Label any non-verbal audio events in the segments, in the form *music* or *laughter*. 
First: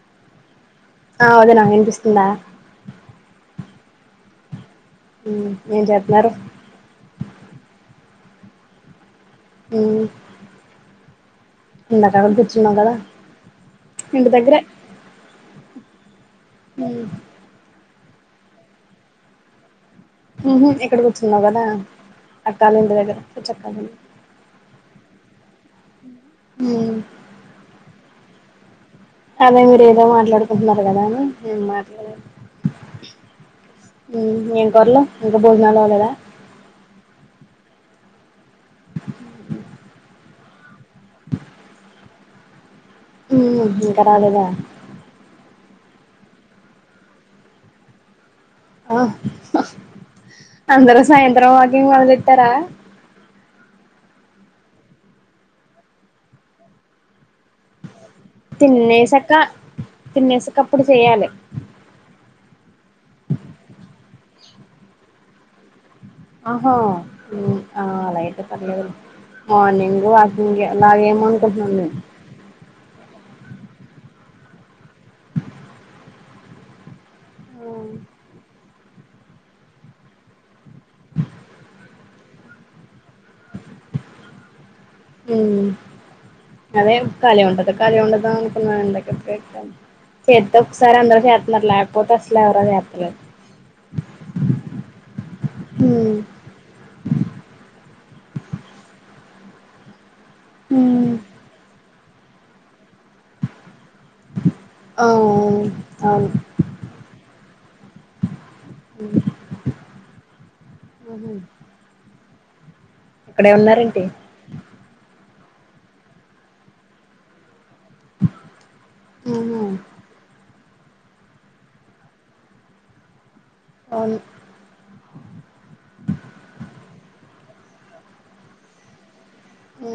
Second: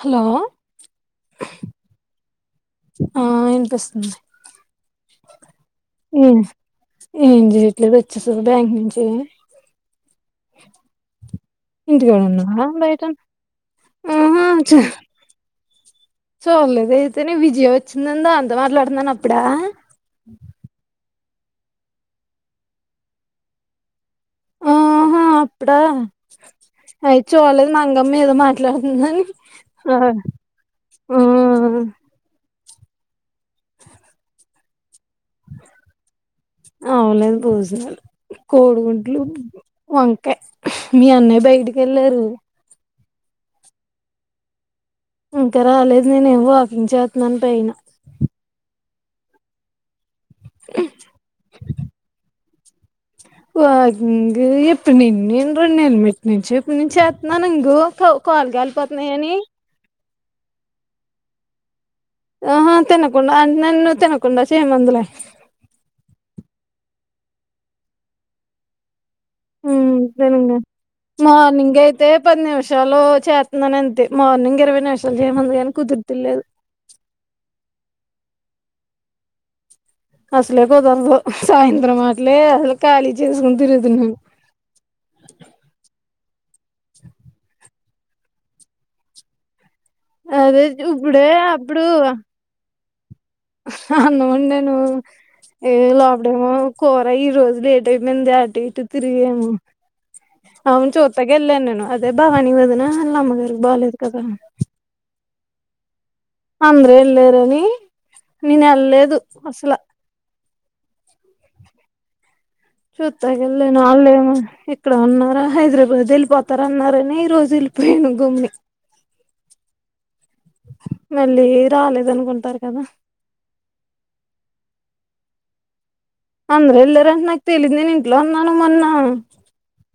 Hello ఆ వదిన వినిపిస్తుందా ఆ వినిపిస్తుంది ఉమ్ ఏం చేత్తున్నారు ఏం చేయట్లేదు వచ్చేసు బ్యాంక్ నుంచి అ అ ఇంటికాడ ఉన్నావా కూర్చున్నావు కదా బయట ఇంటి ఆహా దగ్గరే ఉమ్ చూడలేదయితే న విజయ వచ్చిందందా అంత మాట్లాడుతున్నాను అప్పుడా ఉహు ఇక్కడి కూర్చున్నావు కదా అక్కాలి ఇంటి దగ్గర చెప్పాలడి ఆహా అప్పుడా ఉమ్ అయి చూలేదు మంగమ్ మీదో మాట్లాడు అదే మీరు ఏదో మాట్లాడుకుంటున్నారు కదా నేం మాట్లాడలే ఎం కూరలు ఇంకా భోజనాలు అవ్వలేదా ఆ అవలేదు కోడిగుడ్లు వంకాయ్ మీ అన్నయ బయటికి వెళ్ళారు మ్ ఇంకా రాలేదా ఇంకా రాలేదు నేనే ఏమో వాకింగ్ చేస్తన్నాను పైన ఆ అందరూ సాయంత్రం వాకింగ్ మొదలెట్టారా వాంకింగ్ ఎప్పుడు నుండి నేను రెండు నెల్ల మట్ నుంచి ఎప్పుడు నుంచి చేతున్నాను ఇంగో కాలు గాలిపోతున్నాయ్ అని తినేసక అప్పుడు చెయాలి ఆహా తినకుండా అంటే నన్న తినకుండా చెయ్యమందిలే ఆహో ఆ అలాయితే పర్లేదులే ఉమ్ తెనుంగా అనుకుంటున్నాను మార్నింగ్ అయితే పది నిమిషాలు చే తున్నాను అంతే మార్నింగ్ ఇరవై నిమిషాలు చేయమంది కానీ కుదుర్తలేదు హొ అసలే కుదరదు సాయంత్రం అటలే అసలు ఖాళీ చేసుకుని తిరుగుతున్నాను మ్ అదే కాలి ఉంటదా కాలి ఉండదొ అనుకున్నాను ఇందాక ఎప్పుడో ఎక్క చెత్తే అదే ఒకసారి అందరూ ఇప్పుడే చేతున్నారు అప్పుడు లేకపోతే అసలు ఎవరు చే అన్నం వొండాను ఏ ఉమ్ లోపడేమో కూర ఈ రోజులు లే ట్ అయిపోయింది అటు ఇటూ తిరిగాము అవును ఉమ్, చూతాకి వెళ్ళాను నేను దే భవాని వదిన ఆల్ల అమ్మ దగ్గరికి పోలేదు కదా ఓ అవును అవును ఆంధ్రా ఏళ్లారని నేను ఉమ్, ఎల్లేదు అసల ఉహు చూత్తాకి ఇక్కడే ఏళ్ళాను ఉన్నారేంటి అల్లెమ్మో ఇక్కడే ఉన్నారా హైదరాబాద్ వెళ్ళిపోతారు అన్నారని ఈ రోజు ఎ పోయాను గమ్ముని ఉహు మళ్ళీ రాలేదు అనుకుంటారు కదా అవును అందరు వెళ్ళారంటే నాకు తెలీదు నేను ఇంట్లో ఉన్నాను మొన్న మ్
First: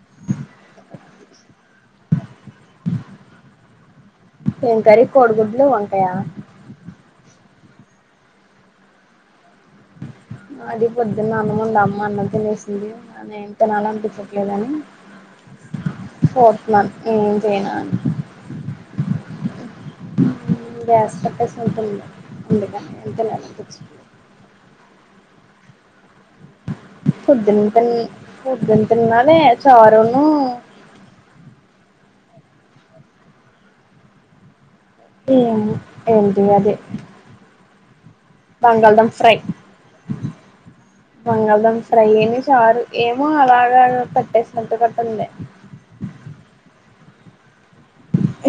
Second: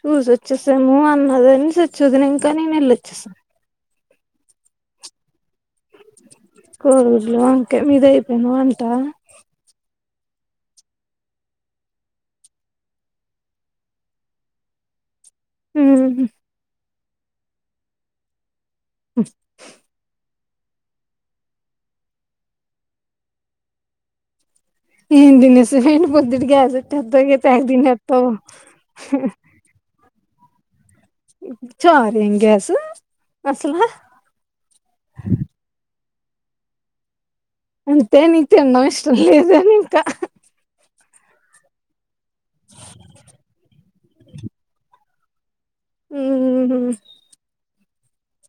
చూసి వచ్చేసాము అన్నదని సిచ్చూ వదిన ఇంకా నేను వెళ్ళొచ్చేసాము ఏం కర్రీ కోడిగుడ్లు వంకాయా కే మీది అయిపోయిందా వంట మాది పొద్దున్న అన్నం ఉంది అమ్మ అన్నం తినేసింది నా నేం తినాలనిపించట్లేదని హు ఫోర్త్ మంత్ ఏం చేయినా మ్ గ్యాస్ కట్టేసి ఉంటుంది ముందుగా అందుకే లేనిపచ్చుంది ఏం తినేశావ్ ఏంటి పోదున్న గ్యా ఏదో తెబ్బ పెద్ద తెగ పొద్దున తిన్ తిన్నట్టో పొద్దున తిన్నదే చారును చరేమ్ గ్యాస్సు అసల ఏంది ఏంటి అది అంతే నీకు తినడం బంగాళదుంప ఇష్టం ఫ్రై లేదు ఇంక బంగాళదుంప ఫ్రై ఈని చారు ఏమో అలాగా పెట్టేసినట్టు గొట్టఉంది ఉహుహు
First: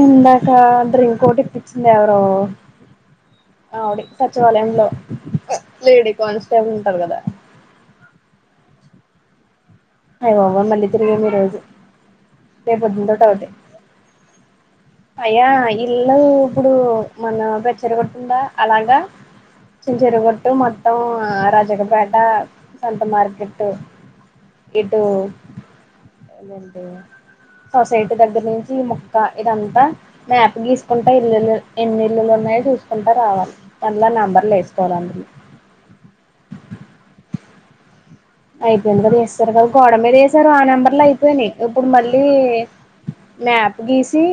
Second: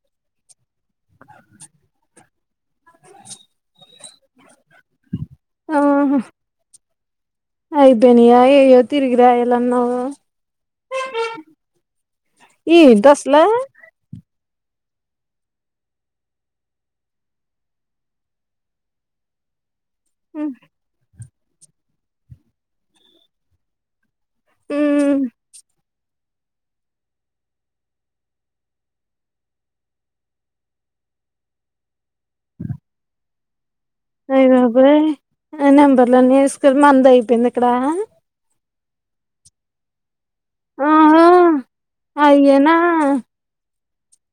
ఇందాక డ్రింక్ ఒకటి ఇప్పించింది ఎవరో ఆవిడి సచివాలయంలో లేడీ కానిస్టేబుల్ ఉంటాది కదా అయిబేనియా ఏయ్యో తిరిగి రాయాలి అన్నావ్ అయ్యా బాబోయ్ మళ్ళీ తిరిగాం ఈ రోజు రేపొద్దు ఏంటి తోటి అసలా ఔట్ ఎ అయ్యా ఇల్లు ఇప్పుడు మన పెచ్చరగతుందా అలాగా చి చిరిగుట్టు ఉమ్ మొత్తం రజకపేట సంత మార్కెట్ ఏటో ఏంట సొసైటీ దగ్గర నుంచి ఈ ముక్క ఇదంతా మ్యాప్ గీసుకుంటే ఇల్లులు ఎన్ని ఇల్లులున్నా న్నాయ చూసుకుంటా రావాలి మళ్ళ అయ నెంబర్లు వేసుకోవాలి బాబాయ్ అందులో నెంబర్లన్న వేసుకుల మంద అయిపోయింది ఇక్కడ ఐదు వందలు వేస్తారు కదా గోడ మీద వేస్తారు సారు ఆ నెంబర్ లో ఆహా అయిపోయినాయి ఇప్పుడు మళ్ళ అయ్యేనా మ్యాప్ గీసి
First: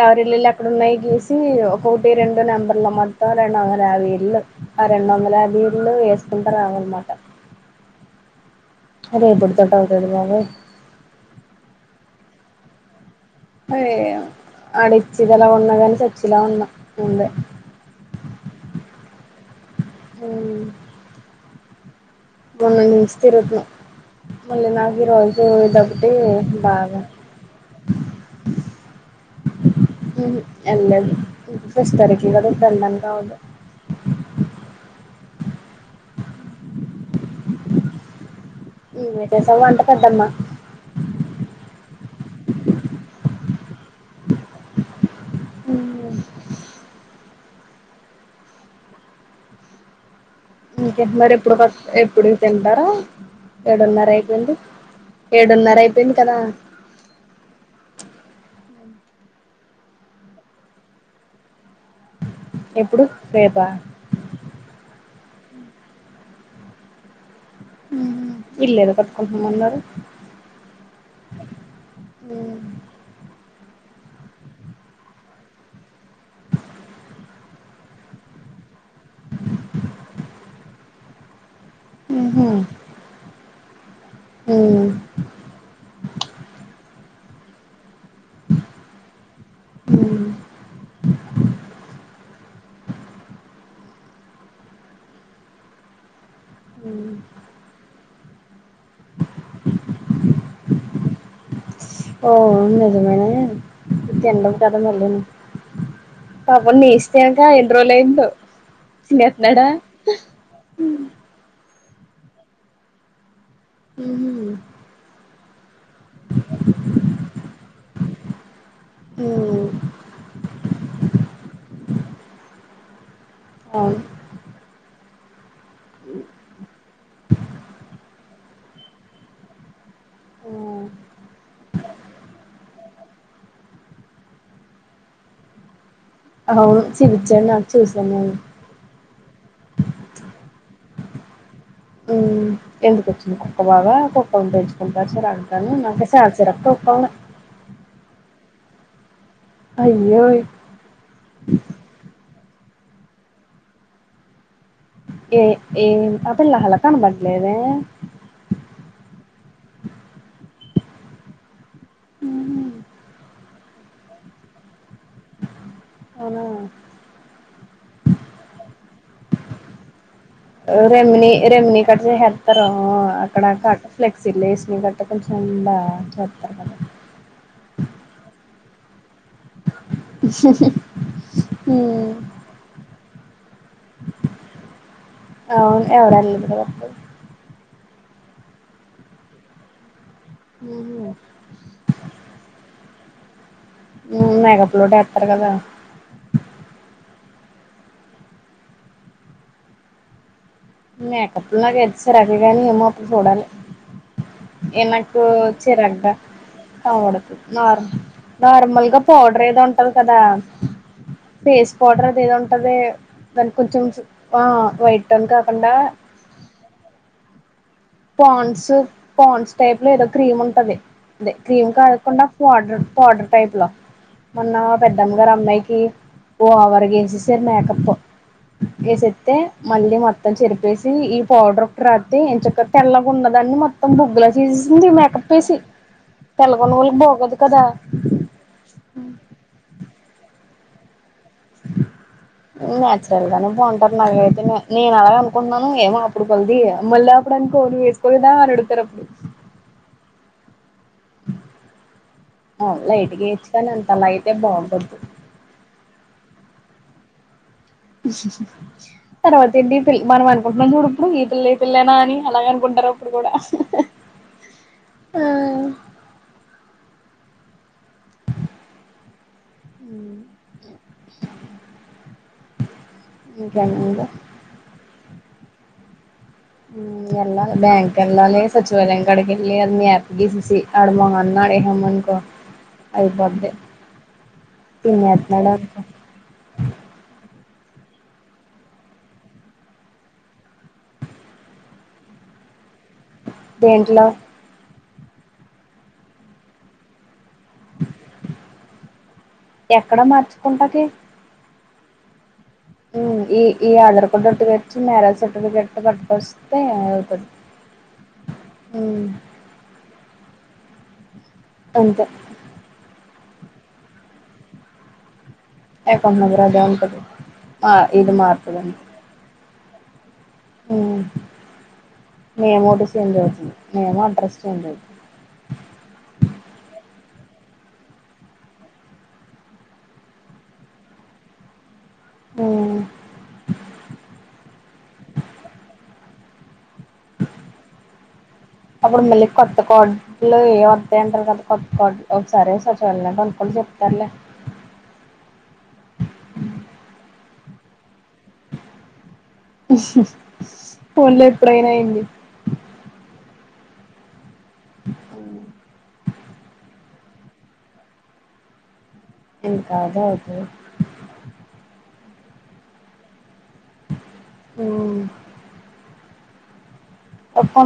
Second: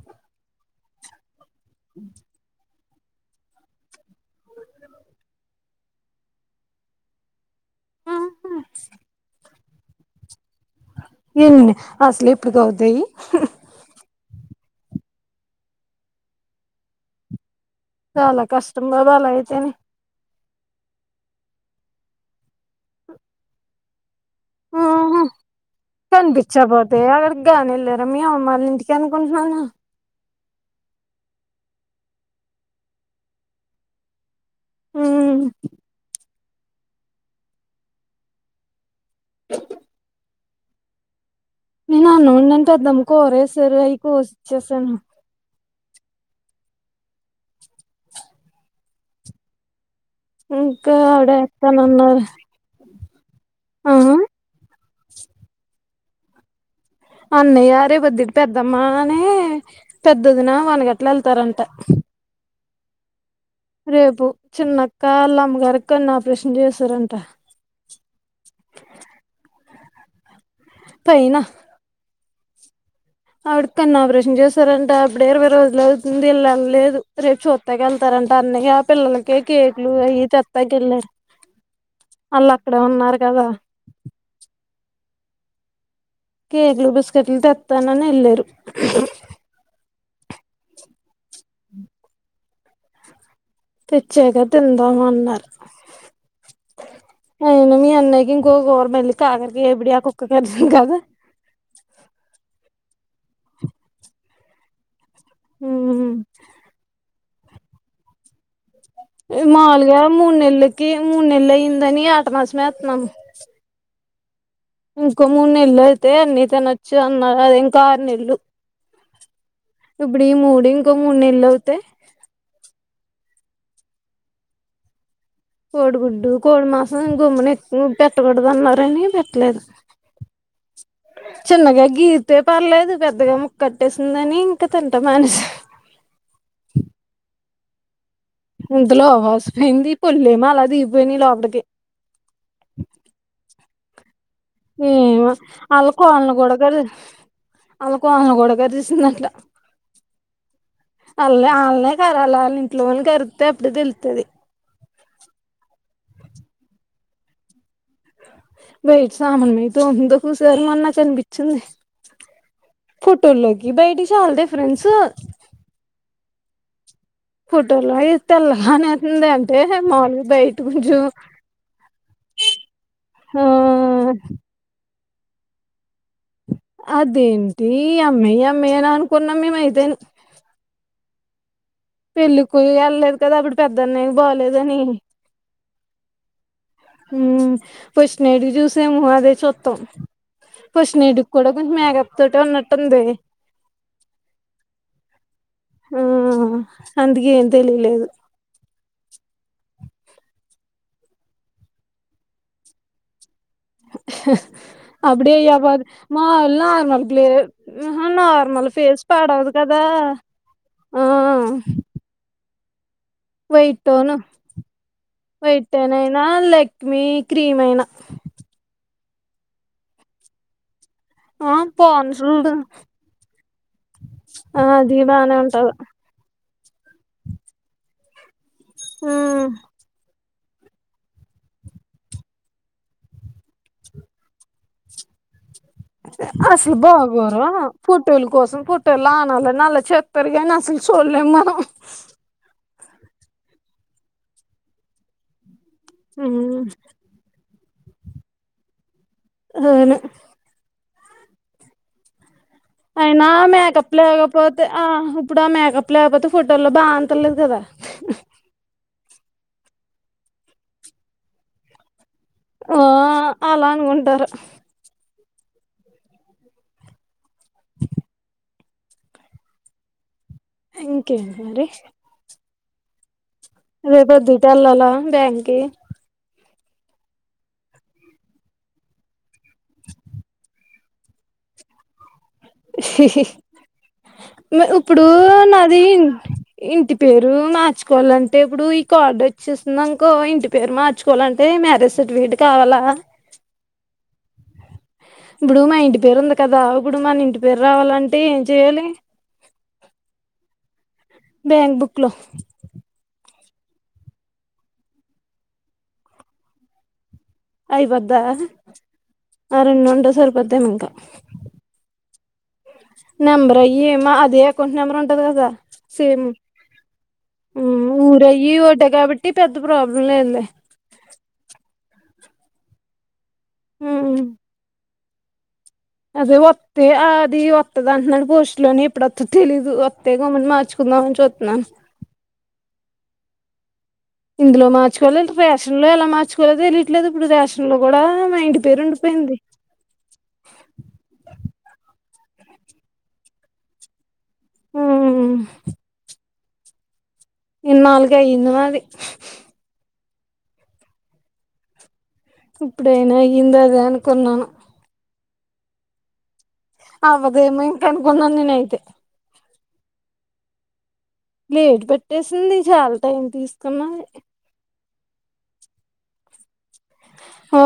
ఎవరి ఇల్లుళ్ళ ఎక్కడ ఉన్నాయి గీసి ఒకటి రెండు నెంబర్ ఇళ్ల మొత్తం రెండు వందల యాభై ఇల్లు ఆ రెండు వందల యాభ ఇళ్లు వేసుకుంటారుామనమాట ఆహా అదేప్పుడుత ట ఒక తడుల ఏముంది అసలే ఇప్పుడకి అవుతాయి ఆడోచ్చేది ఎలా ఉన్న కాని సచ్చేలా ఉన్న ముందే వాళ్ళయితేనే మ్ మన్న మిస్ తెరపి ఆహా కనిపిచ్చాకపోతే బాగా ఆడ అడగ్గానె లేద మీ అమ్మాళ్ళింటి చను కొసమనీ ఉహు ఏళ్లలేదు *unintelligible* ఆ నీవే చేశావ్ వంట పెద్దమ్మ నేను అన్నం వండాను పెద్దమ్మ కూరేశారు అయి కోసిచ్చేశాను. ఇంకా ఇంక ఆవిడ మరి ఎప్పుడు ఎస్తానన్నారు ఎప్పుడు తింటారా ఎడున్నర ఆహా అయిపోయింది ఏడున్నర అయిపోయింది కదా నే పెద్దొద్దిన వాన గట్ల ఎళ్తారంటె ఎప్పుడు రేపా రేపు చిన్నక్క ఆళ్లమ్మగారికి కన్ను ఆపరేషన్ చేసారంట. మ్ ఇల్లేదో కట్టుకుంటామన్నారు పయిన మ్ ఆవిడికి కన్నాపరేషన్ చేశారంట అప్పుడే ఇరవై రోజులు అవుతుంది వీళ్ళనలేదు రేపు చూత్తాకెళ్తారంట. ఫన్నీగా పిల్లలకి కేకులు అయి తెత్తానికి ఎళ్లారు వాళ్ అక్కడే ఉన్నారు కదా కేకులు బిస్కెట్లు తెత్తానని ఎళ్లారు మ్ తెచ్చాగ తిందామన్నారు మ్ ఇంకో గోరమేళ్లి కాకరకాయ ఇబ్బుడే ఆ కుక్క కరిసింది కదా ఓ నిజమేనె తినడం కదా మళ్ళీను పాపం నీస్ తినక ఎన్ని రోజులైందో మాముూలుగా మూడు నెల్లకి మూడు నెల్లు అయిందని ఆట మాసమేతున్నాను మ్ ఇంకో మూడు నెల్లు అయితే అన్ని తినచ్చు అన్నారు అదింకా ఆరు నెల్లు ఇప్పుడు ఈ మూడు ఇంకో మూడు నెల్లవుతే అవును కోడిగుడ్డు కోడి మాసం గుమ్మున ఎక్కువ పెట్టకూడదు అన్నారని పెట్టలేదు చిన్నగా గీరితే పర్లేదు పెద్దగా ముక్కట్టేసిందని ఇంకా తింటం మానేస. అవును చూపించాడు నాకు చూసాను నేను ఇంతలో ఆవాస్ పోయింది పుల్లేమో అలా దిగిపోయినాయి లోపటికి మ్ ఎందుకొచ్చింది కుక్క బాగా కు మ్ ఆళ్ళు కోనలు కూడ చిరాకు కడగ కుక్కల్ని. ఆల్ కోనలు కూడా ఎవరు చూసినా అట్ల అయ్యో! అయ్యో అల్లనే కరవలా ని అట్లోని కరిత్తె అప్పుడు తెలుత్తది ఏ ఏ ఆ పిల్ల హల కనబల్లెద బయట సామాన్మయితో ఉందో కూసారు అ నాకునిపించింది హుహు. ఫొటోల్లోకి ఈ బైటి చాలా డిఫరెన్స్ అనా ఫోటోల్లో ఇ తెల్ల అనేంది అంటే మాలుగా రెమిినీ రెమిినీ కట్ చేసేస్తారు ఆ అక్కడ కట్ ఫ్లెక్సీ లేేస్ని కట్ట అ కొంచండ అదేంటి అమ్మాయి అమ్మాయిని అనుకున్నాం మేము ఐతెను హ్మ్. పెళ్లికిఏళ్లేదు కదా అప్పుడు పెద్దన్నయకి బాలేదని అవును ఎవరెళ్లేదు ఉ ఫస్ట్ నైట్ కి చూసేము అదే చొత్తాం ఫస్ట్ హుహు. నైట్ కి కూడా కొంచం మేకప్ తోటె ఉన్నట్టుంది హ్మ్. మేకప్‌లోటేత్తారు కదా! ఆ అందుకే ఏంటి తెలిలేదు మేకప్లు లాగు ఎస్సెసరు అవి గని ఏమో అప్పుడు చూడాలి ఎనకు అప్పుడే యవ్వద్ వచ్చీరంట మాములు నార్మల్ గ్లే తనదు నార్ ఆహా నార్మల్ నార్మల్గా ఫేస్ పౌడర్ పాడవదు ఏదో ఉంటది కదా ఆ ఫేస్ పౌడర్ అది ఏదో ఉంటది దానికి వైట్ కొంచెం టోన్ ఆ వైట్ టోన్ కాకుండా వెయిటోన్ అయినా లెక్మి క్రీమ్ అయినా కోన్స్ టైప్ లో ఏదో క్రీమ్ ఉంటది అదే ఆ క్రీమ్ పాండ్స్ కాకుండా పౌడర్ పౌడర్ టైప్ లో మొన్న అది పెద్దమ్మ గారు బానే ఉంటది అమ్మాయికి ఓ ఆవర్ గేసేసారు మేకప్ వేసేస్తే ఉమ్ మళ్ళీ మొత్తం ని చెరిపేసి ఈ పౌడర్ ఒకటి రత్తే ఎంచక్క తెల్లగున్నదాన్ని మొత్తం బొగ్గుల చేసేసింది మేకప్ వేసి తెల్లగున్న అసలు వాళ్ళకి బాగోదు బాగోరా కదా ఫోటోలు కోసం ఫోటోలు అనాల నల చెత్తరగానాస్త అసలు చుల్లెం మనం నేచురల్ గానే బాగుంటారు నాైతే నేను అలాగ అనుకుంటున్నాను ఏమో అప్పుడుకల్ది ఉమ్ మళ్ళీ అప్పుడు కోడ్ వేసుకోొదా అని అడుగుతారు అప్పుడు అవును లైట్గా అయినా వేయొచ్చు కానీ అంత మేకప్ అలా అయితే లేకపోతే ఆ బాగోదు ఇప్పుడ మేకప్ లేకపోతే ఫోటోల్లో బా అంటలేదు కదా తర్వాత ఏంటి మనం అనుకుంటున్నాం చూడు ఇప్పుడు ఈ పిల్ల ఈ పిల్లెనా అని అలాగ ఆ అనుకుంటారు అప్పుడు కూడా అలా అనుకుంటారు ఆ ఇంకేంటి మరి ఇంకేముంది రేపుద్దిట ఎల్లల బ్యాంకి ఎల్లా బ్యాంక్ ఎల్లాలి సచివాలయం కడకిళ్లి అన్నిఅప్పగేసేసి ఆడి మొహం నా ఐహోమ్ అనుకో అయిపొద్ది ఇప్పుడు నాది ఇంటి పేరు మా మార్చుకోవాలంటే ఇప్పుడు ఈ కార్డు వచేసిందనుకో ఇంటి పేరు మార్చుకోవాలంటే మ్యారేజ్ సర్టిఫికేట్ కావాలా దేంట్లో ఇప్పుడు మా ఇంటి పేరు ఉంది కదా గుడుమాని ఇంటి పేరు రావాలంటే ఏం చెయ్యాలి ఎక్కడ మార్చుకుంటాకి బ్యాంక్ బుక్ లో ఈ ఈ ఆధార్ కార్డు తట్టుకచ్చి మ్యారేజ్ సర్టిఫికెట్ ఏట్టుకొస్తే అ అయిపోద్దా ఆ రెండు ఉంటే సరిపోద్దేమో ఇంకా అంతే నెంబర్ అయి ఏ మా అదే అకౌంట్ నెంబర్ ఉంటది కదా అకౌంట్ సేమ్ నెంబర్ అదే ఉంటది ఆ ఉం ఇది ఊరయ్యి ఒకటే మారుతదంతే కాబట్టి పెద్ద ప్రాబ్లం లేదు లే మేమోటి సెం జోజీ నేమ్ ఉమ్ అడ్రస్ సెం జి *unintelligible* అదే వస్తే అది వత్తది అంటున్నాడు పోస్ట్లోని ఎప్పుడు వత్త తెలీదు వస్తే గమని మార్చుకు న *unintelligible* చతున్నా ఉం ఇందులో మార్చకోవాలి ఫేషన్ లో *unintelligible* ఎలా మార్చుకోవాలదు అప్పుడు మళ్ళీ ఉండిపోయింది కొత్త కాడ్లు ఏ వతాయింటారు కదా కొత్త కాడ్లు ఒకసారిే సచాలనే *unintelligible* పనుకులు చెప్తారులే ఉం ఇ నాలుగు అయ్యంది మాది ఫోన్ లే ఇప్పుడైనా అయింది ఇప్పుడైనా అయ్యింది అదే అనుకున్నాను అవ్వదు ఎమో ఇంక అనుకున్నాను నేను అయితే ఇంకా అదే అవుతాధి లీవ్ పెట్టేసింది చాలా టైం తీస్ ఓ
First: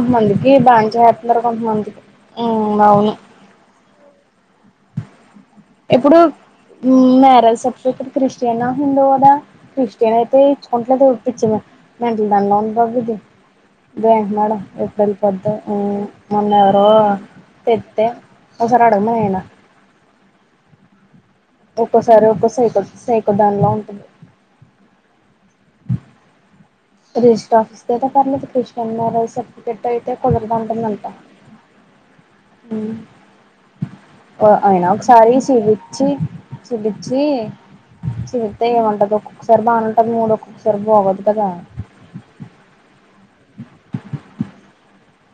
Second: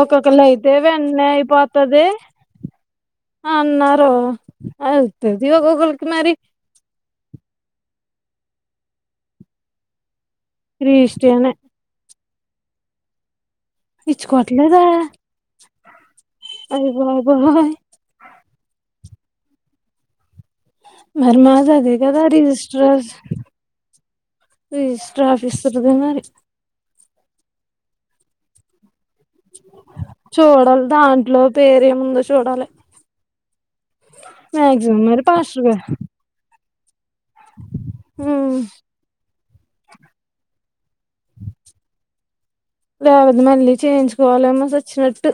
ఒక్కొక్కళ్ళు అయితే బానే వెంటనే చేసేస్తున్నారు కొంతమందికి అయిపోతది ఉం అవును అన్నారు అవుతది ఒకొహలికి మరి ఉం మ్యారేజ్ సర్టిఫికేట్ క్రిస్టియన్ ఆ హిందూవు దా క్రిస్టీ చంట్లా ఉటిచ్చ రిజిస్ట్రీనే *unintelligible* మెంట దా ఉ బది ఇదే మేడం ఇచ్చుకోవట్లేదా *unintelligible* ఏప్రిల్ పద్ద మొన్నవారు అయ్య బాబోయ్ పెతే ఒకస *unintelligible* రాడమయనా మరి మాది అదే కదా ఒక్కోసారి ఒక్కో సైకో రిజిస్టర్ రాస్ సైకో దానిలో ఉంటుంది రిజి రాపిస్తరు గా మరి రజిస్టర్ ఆఫిస్ే క్రిష *unintelligible* సర్టిఫికెట్ అయితే కుదరుతా చూడాలి ఆమ్టుందంట దాంట్లో పేరేముందో చూడాలి ఆ అయినా మాక్సిమం మరి ఒకసారి పాస్టర్ గారు చుపిచ్చి చిలిచ్చి ఉమ్ చిలితే *unintelligible* ఏమంటదు సరదా ఉంటది మూడు ఒక్కొక్క సారి బాగో దు కదా చట్టు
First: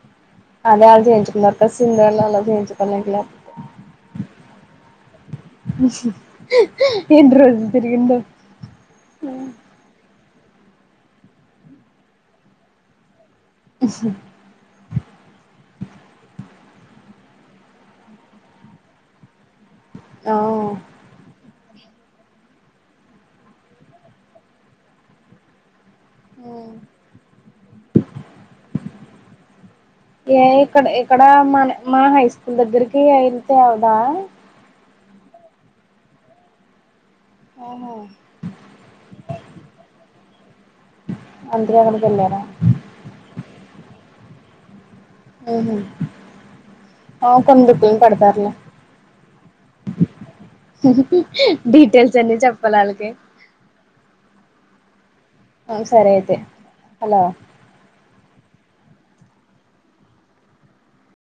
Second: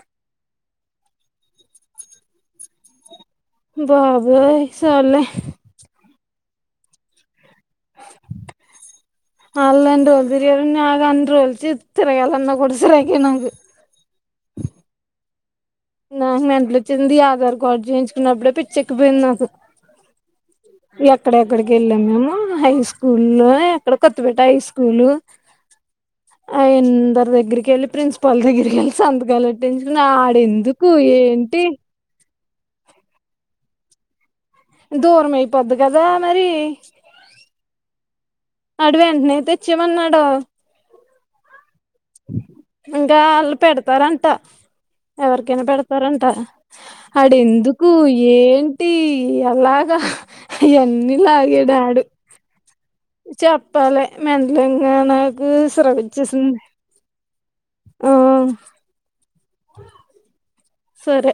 అదే ఆ జయించకు *unintelligible* సింద జేయించకు బాబోయ్ సాల్లే ఎన్ని రోజులు తిరిగిందో అల్ం రోల్ బిర్యానీ ఆ అంద రోల్చి తిరగలన్న కూడాసరకేన *unintelligible* హమ్ నాకు మెంటలు వచ్చింది ఈ ఆధార్ కార్డు చేయించుకున్నప్పుడే పిచ్చి ఎక్కిపోయింది నాకు ఆ ఎక్కడ ఎక్కడ వెళ్ళాము హై స్కూల్ లో ఎక్కడ కొత్తపేట హై స్కూల్ ఆ ఎందరి దగ్గరికి వెళ్ళి ప్రిన్సిపాల్ దగ్గరికి వెళ్ళి సంతకాలు ఎట్టించుకుని ఏ ఆడేందుకు ఇక్కడ ఇక్కడ మన మా హై స్కూల్ దగ్గరికి వెళ్తే అవుదా దూరం అయిపోద్ది కదా మరి ఆహా ఆడు వేంటనే తెచ్చే మన్నాడు అల్ ఇంకా వాళ్ళు పెడతారంట ఎవరికైనా ఉహు పెడతారంట అడ ఆ కొన్ని ఎందుకు దుక్కులు పెడతారులే ఏంటి ఎలా గా ఇవన్నీ లాగేడు వాడు. డీటెయిల్స్ అన్ని చెప్పాలి వాళ్ళకి చెప్పాలి మెంటలంగా నాకు సరే అయితే శ్రవించేసింది. హలో మ్ సరే